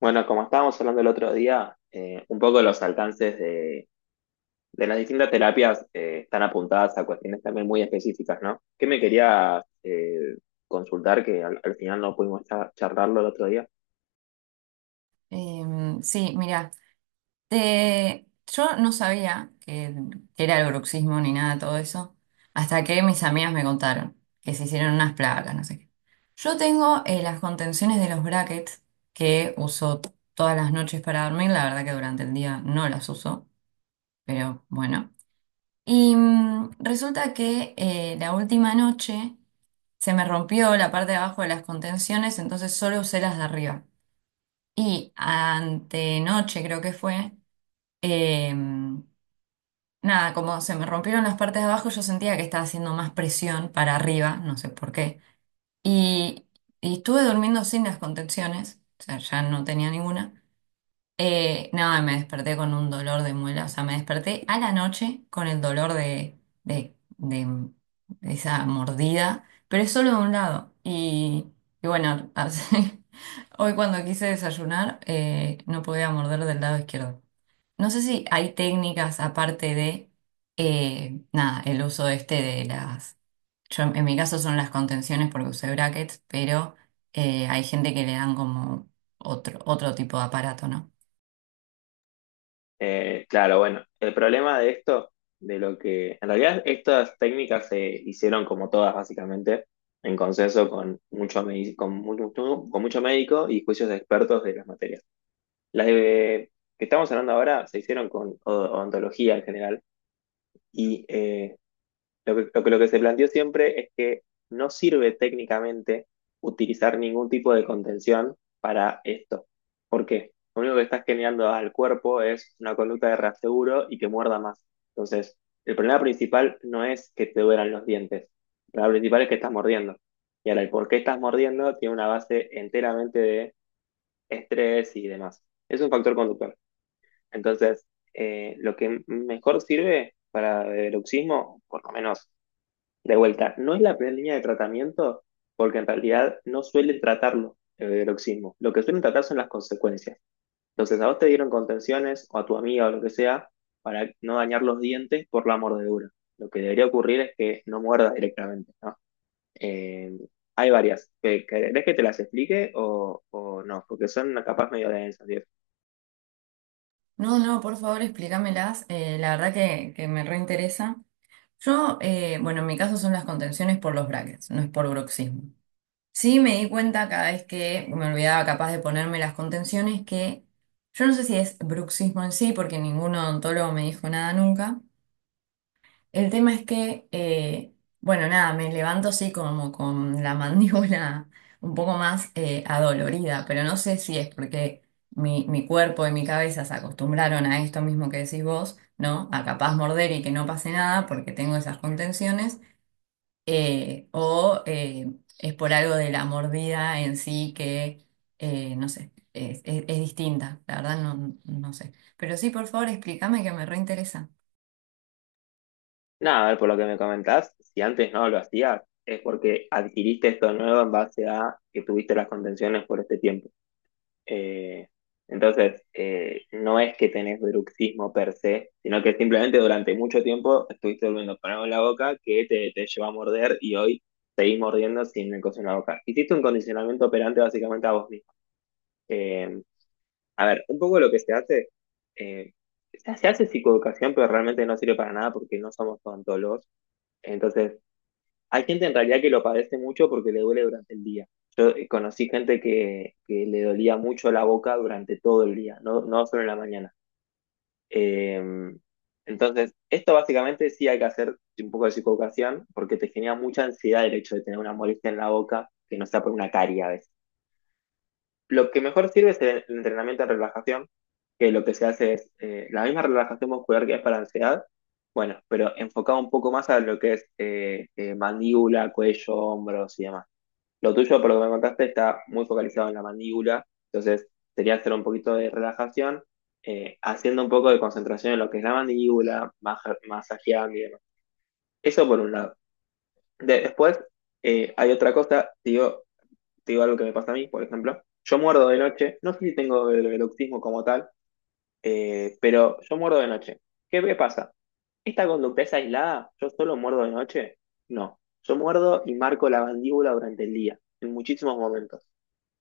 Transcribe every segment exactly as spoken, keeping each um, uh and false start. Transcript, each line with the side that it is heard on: left: Bueno, como estábamos hablando el otro día, eh, un poco los alcances de, de las distintas terapias eh, están apuntadas a cuestiones también muy específicas, ¿no? ¿Qué me quería eh, consultar que al, al final no pudimos cha- charlarlo el otro día?
right: Em, sí, mira, te... yo no sabía que, que era el bruxismo ni nada de todo eso, hasta que mis amigas me contaron que se hicieron unas placas, no sé qué. Yo tengo eh, las contenciones de los brackets que uso todas las noches para dormir, la verdad que durante el día no las uso, pero bueno. Y mm, resulta que eh, la última noche se me rompió la parte de abajo de las contenciones, entonces solo usé las de arriba. Y antenoche creo que fue. Eh, nada, como se me rompieron las partes de abajo, yo sentía que estaba haciendo más presión para arriba, no sé por qué. Y, y estuve durmiendo sin las contenciones, o sea, ya no tenía ninguna. Eh, nada, me desperté con un dolor de muela, o sea, me desperté a la noche con el dolor de, de, de- de esa mordida, pero es solo de un lado. Y, y bueno, así- hoy cuando quise desayunar, eh, no podía morder del lado izquierdo. No sé si hay técnicas aparte de, eh, nada, el uso este de las, yo en mi caso son las contenciones porque usé brackets, pero eh, hay gente que le dan como otro, otro tipo de aparato, ¿no?
left: Eh, claro, bueno, el problema de esto, de lo que en realidad estas técnicas se hicieron como todas básicamente en consenso con mucho, medi- con mucho, con mucho médico y juicios de expertos de las materias. Las de, que estamos hablando ahora se hicieron con o- odontología en general. Y eh, lo que, lo que, lo que se planteó siempre es que no sirve técnicamente utilizar ningún tipo de contención para esto. ¿Por qué? Lo único que estás generando al cuerpo es una conducta de reaseguro y que muerda más. Entonces, el problema principal no es que te duelan los dientes. El problema principal es que estás mordiendo. Y ahora, el por qué estás mordiendo tiene una base enteramente de estrés y demás. Es un factor conductual. Entonces, eh, lo que mejor sirve para bruxismo, por lo menos de vuelta, no es la primera línea de tratamiento, porque en realidad no suelen tratarlo eh, el bruxismo. Lo que suelen tratar son las consecuencias. Entonces, a vos te dieron contenciones o a tu amiga o lo que sea para no dañar los dientes por la mordedura. Lo que debería ocurrir es que no muerdas directamente, ¿no? Eh, hay varias. ¿Querés que te las explique o, o no? Porque son capaz medio densas, ¿sí?
right: No, no, por favor explícamelas, eh, la verdad que, que me reinteresa. Yo, eh, bueno, en mi caso son las contenciones por los brackets, no es por bruxismo. Sí, me di cuenta cada vez que me olvidaba capaz de ponerme las contenciones que yo no sé si es bruxismo en sí, porque ningún odontólogo me dijo nada nunca. El tema es que, eh, bueno, nada, me levanto así como con la mandíbula un poco más eh, adolorida, pero no sé si es porque mi, mi cuerpo y mi cabeza se acostumbraron a esto mismo que decís vos, ¿no? A capaz morder y que no pase nada porque tengo esas contenciones eh, o eh, es por algo de la mordida en sí que, eh, no sé, es, es- es distinta, la verdad no, no sé. Pero sí, por favor, explícame que me reinteresa.
left: Nada, a ver, por lo que me comentás, si antes no lo hacías, es porque adquiriste esto nuevo en base a que tuviste las contenciones por este tiempo. Eh, entonces, eh, no es que tenés bruxismo per se, sino que simplemente durante mucho tiempo estuviste volviendo para en la boca que te, te llevó a morder y hoy seguís mordiendo sin el coso en la boca. Hiciste un condicionamiento operante básicamente a vos mismo. Eh, a ver, un poco lo que se hace, eh, se se hace psicoeducación, pero realmente no sirve para nada porque no somos odontólogos. Entonces, hay gente en realidad que lo padece mucho porque le duele durante el día. Yo eh, conocí gente que, que le dolía mucho la boca durante todo el día, no, no solo en la mañana. Eh, entonces, esto básicamente sí hay que hacer un poco de psicoeducación porque te genera mucha ansiedad el hecho de tener una molestia en la boca que no sea por una carie a veces. Lo que mejor sirve es el el entrenamiento en relajación, que lo que se hace es eh, la misma relajación muscular que es para ansiedad, bueno, pero enfocado un poco más a lo que es eh, eh, mandíbula, cuello, hombros y demás. Lo tuyo, por lo que me contaste, está muy focalizado en la mandíbula, entonces sería hacer un poquito de relajación, eh, haciendo un poco de concentración en lo que es la mandíbula, maja- masajeando y demás. Eso por un lado. De- después, eh, hay otra cosa, te digo, te digo algo que me pasa a mí, por ejemplo. Yo muerdo de noche, no sé si tengo el bruxismo como tal, eh, pero yo muerdo de noche. ¿Qué me pasa? ¿Esta conducta es aislada? ¿Yo solo muerdo de noche? No, yo muerdo y marco la mandíbula durante el día, en muchísimos momentos.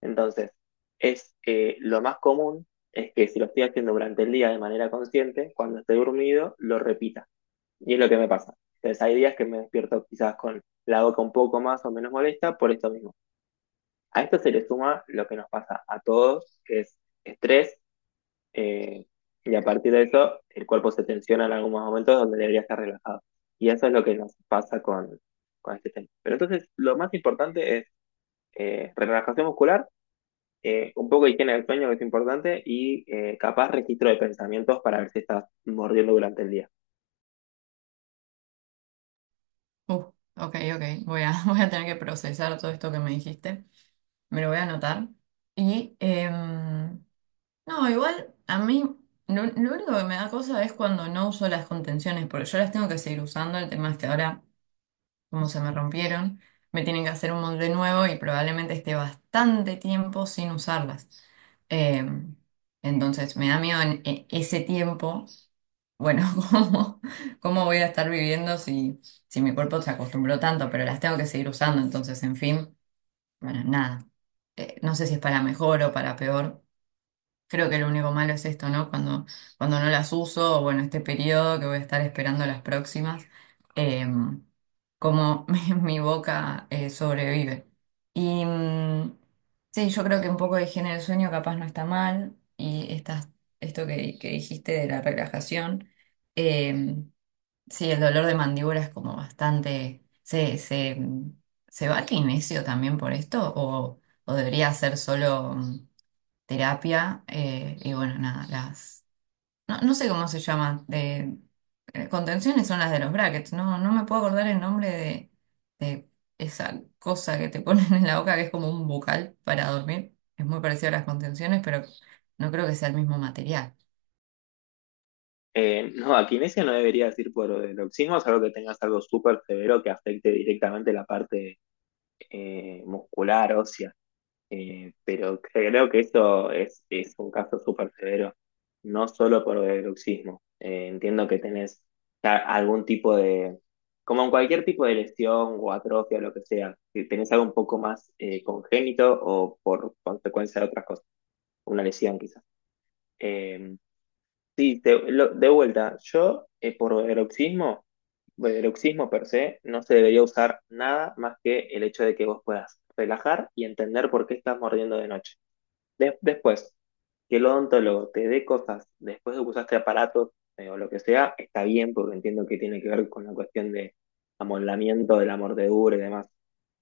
left: Entonces, es eh, lo más común es que si lo estoy haciendo durante el día de manera consciente, cuando esté dormido, lo repita. Y es lo que me pasa. Entonces, hay días que me despierto quizás con la boca un poco más o menos molesta por esto mismo. A esto se le suma lo que nos pasa a todos, que es estrés eh, y a partir de eso, el cuerpo se tensiona en algunos momentos donde debería estar relajado. Y eso es lo que nos pasa con, con este tema. Pero entonces, lo más importante es eh, relajación muscular, eh, un poco de higiene del sueño, que es importante, y eh, capaz registro de pensamientos para ver si estás mordiendo durante el día.
right: Uh, ok, ok, voy a, voy a tener que procesar todo esto que me dijiste, me lo voy a anotar. Y, em, no, igual a mí lo, lo único que me da cosa es cuando no uso las contenciones, porque yo las tengo que seguir usando, el tema es que ahora, como se me rompieron, me tienen que hacer un molde nuevo y probablemente esté bastante tiempo sin usarlas. Eh, entonces me da miedo en e- ese tiempo, bueno, ¿cómo, cómo voy a estar viviendo si, si mi cuerpo se acostumbró tanto, pero las tengo que seguir usando? Entonces, en fin, bueno, nada. Eh, no sé si es para mejor o para peor. Creo que lo único malo es esto, ¿no? Cuando, cuando no las uso, o bueno, este periodo que voy a estar esperando las próximas, em, como mi, mi boca eh, sobrevive. Y mm, sí, yo creo que un poco de higiene del sueño capaz no está mal, y estas, esto que, que dijiste de la relajación, em, sí, el dolor de mandíbula es como bastante. ¿Se, se, se va al kinesio también por esto? ¿O, o debería ser solo mm, terapia, eh, y bueno, nada, las? No, no sé cómo se llaman, de, eh, contenciones son las de los brackets, no, no me puedo acordar el nombre de, de esa cosa que te ponen en la boca que es como un bucal para dormir. Es muy parecido a las contenciones, pero no creo que sea el mismo material.
left: Eh, no, a kinesia no deberías ir por el oxismo, salvo que tengas algo súper severo que afecte directamente la parte eh, muscular, ósea. Eh, pero creo que eso es, es un caso súper severo, no solo por bruxismo. Eh, entiendo que tenés ya algún tipo de, como en cualquier tipo de lesión o atrofia, lo que sea, que tenés algo un poco más eh, congénito o por consecuencia de otras cosas, una lesión quizás. Eh, sí, de, lo- de vuelta, yo eh, por bruxismo, bruxismo per se, no se debería usar nada más que el hecho de que vos puedas relajar y entender por qué estás mordiendo de noche. De- después, que el odontólogo te dé cosas después de que usaste aparatos eh, o lo que sea, está bien porque entiendo que tiene que ver con la cuestión de amoldamiento de la mordedura y demás.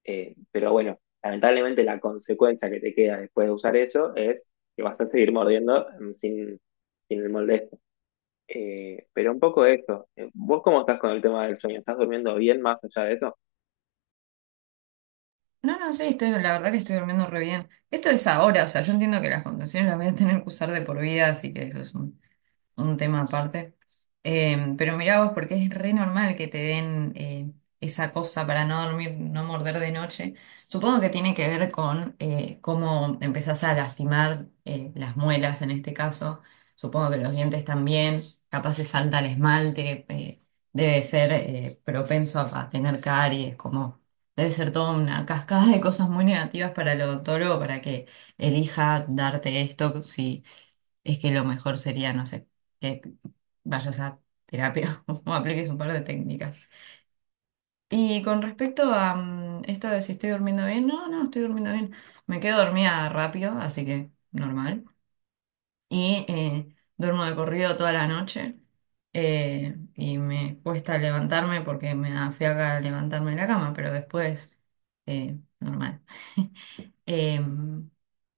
left: Eh, pero bueno, lamentablemente la consecuencia que te queda después de usar eso es que vas a seguir mordiendo mm, sin, sin el molde. Este. Eh, pero un poco de esto, eh, ¿vos cómo estás con el tema del sueño? ¿Estás durmiendo bien más allá de eso?
right: No, no, sí, estoy, la verdad que estoy durmiendo re bien. Esto es ahora, o sea, yo entiendo que las contenciones las voy a tener que usar de por vida, así que eso es un un tema aparte. Eh, pero mirá vos, porque es re normal que te den eh, esa cosa para no dormir, no morder de noche. Supongo que tiene que ver con eh, cómo empezás a lastimar eh, las muelas en este caso. Supongo que los dientes también. Capaz se salta el esmalte. eh, debe ser eh, propenso a, a tener caries. Como debe ser toda una cascada de cosas muy negativas para el odontólogo para que elija darte esto si es que lo mejor sería, no sé, que vayas a terapia o apliques un par de técnicas. Y con respecto a mm, esto de si estoy durmiendo bien, no, no, estoy durmiendo bien. Me quedo dormida rápido, así que normal. Y eh, duermo de corrido toda la noche. eh, y me cuesta levantarme porque me da fiaca levantarme de la cama, pero después, eh, normal. Em,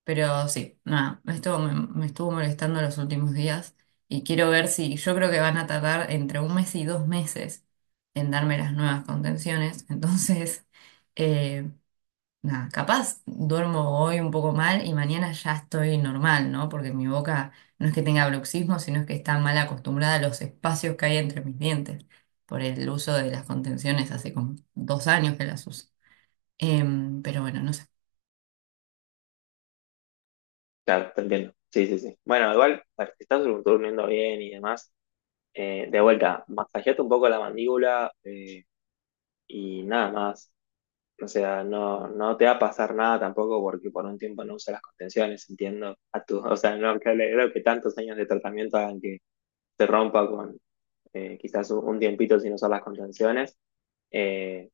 right: pero sí, nada, esto me, me estuvo molestando los últimos días y quiero ver si yo creo que van a tardar entre un mes y dos meses en darme las nuevas contenciones. Entonces, eh, nada, capaz duermo hoy un poco mal y mañana ya estoy normal, ¿no? Porque mi boca no es que tenga bruxismo, sino es que está mal acostumbrada a los espacios que hay entre mis dientes por el uso de las contenciones hace como dos años que las uso. Em, pero bueno, no sé.
left: Claro, te entiendo. Sí, sí, sí. Bueno, igual, a ver, si estás dur- durmiendo bien y demás, Eh, de vuelta, masajeate un poco la mandíbula eh, y nada más. O sea, no, no te va a pasar nada tampoco porque por un tiempo no usas las contenciones, entiendo. A tu, o sea, no creo, creo que tantos años de tratamiento hagan que te rompa con eh, quizás un, un tiempito sin usar las contenciones. Eh,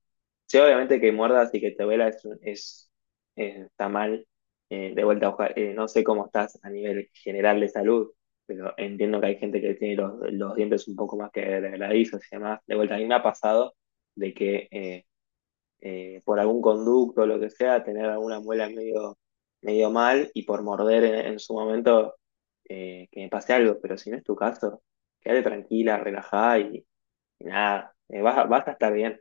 left: sí, obviamente que muerdas y que te duela es, es- eh, está mal. Eh, de vuelta, oja- eh, no sé cómo estás a nivel general de salud, pero entiendo que hay gente que tiene los, los dientes un poco más que degradizos y demás. De vuelta, a mí me ha pasado de que eh, eh, por algún conducto o lo que sea, tener alguna muela medio, medio mal y por morder en, en su momento eh, que me pase algo, pero si no es tu caso, quédate tranquila, relajada y, y nada, eh, vas, a- vas a estar bien.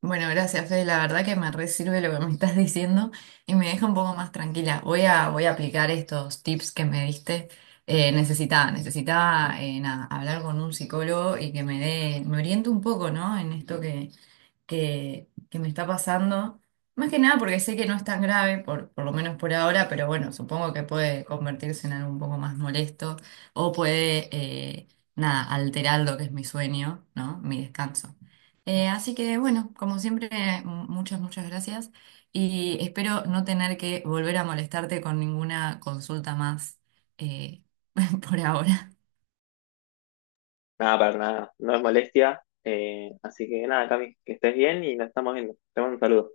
right: Bueno, gracias, Fede. La verdad que me re sirve lo que me estás diciendo y me deja un poco más tranquila. Voy a, voy a aplicar estos tips que me diste. Eh, necesitaba, necesitaba eh, nada, hablar con un psicólogo y que me dé, me oriente un poco, ¿no? En esto que, que, que me está pasando. Más que nada porque sé que no es tan grave, por, por lo menos por ahora, pero bueno, supongo que puede convertirse en algo un poco más molesto o puede, eh, nada, alterar lo que es mi sueño, ¿no? Mi descanso. Eh, así que bueno, como siempre, m- muchas, muchas gracias y espero no tener que volver a molestarte con ninguna consulta más eh, por ahora.
left: Nada, para nada, no es molestia. Eh, así que nada, Cami, que estés bien y nos estamos viendo. Te mando un saludo.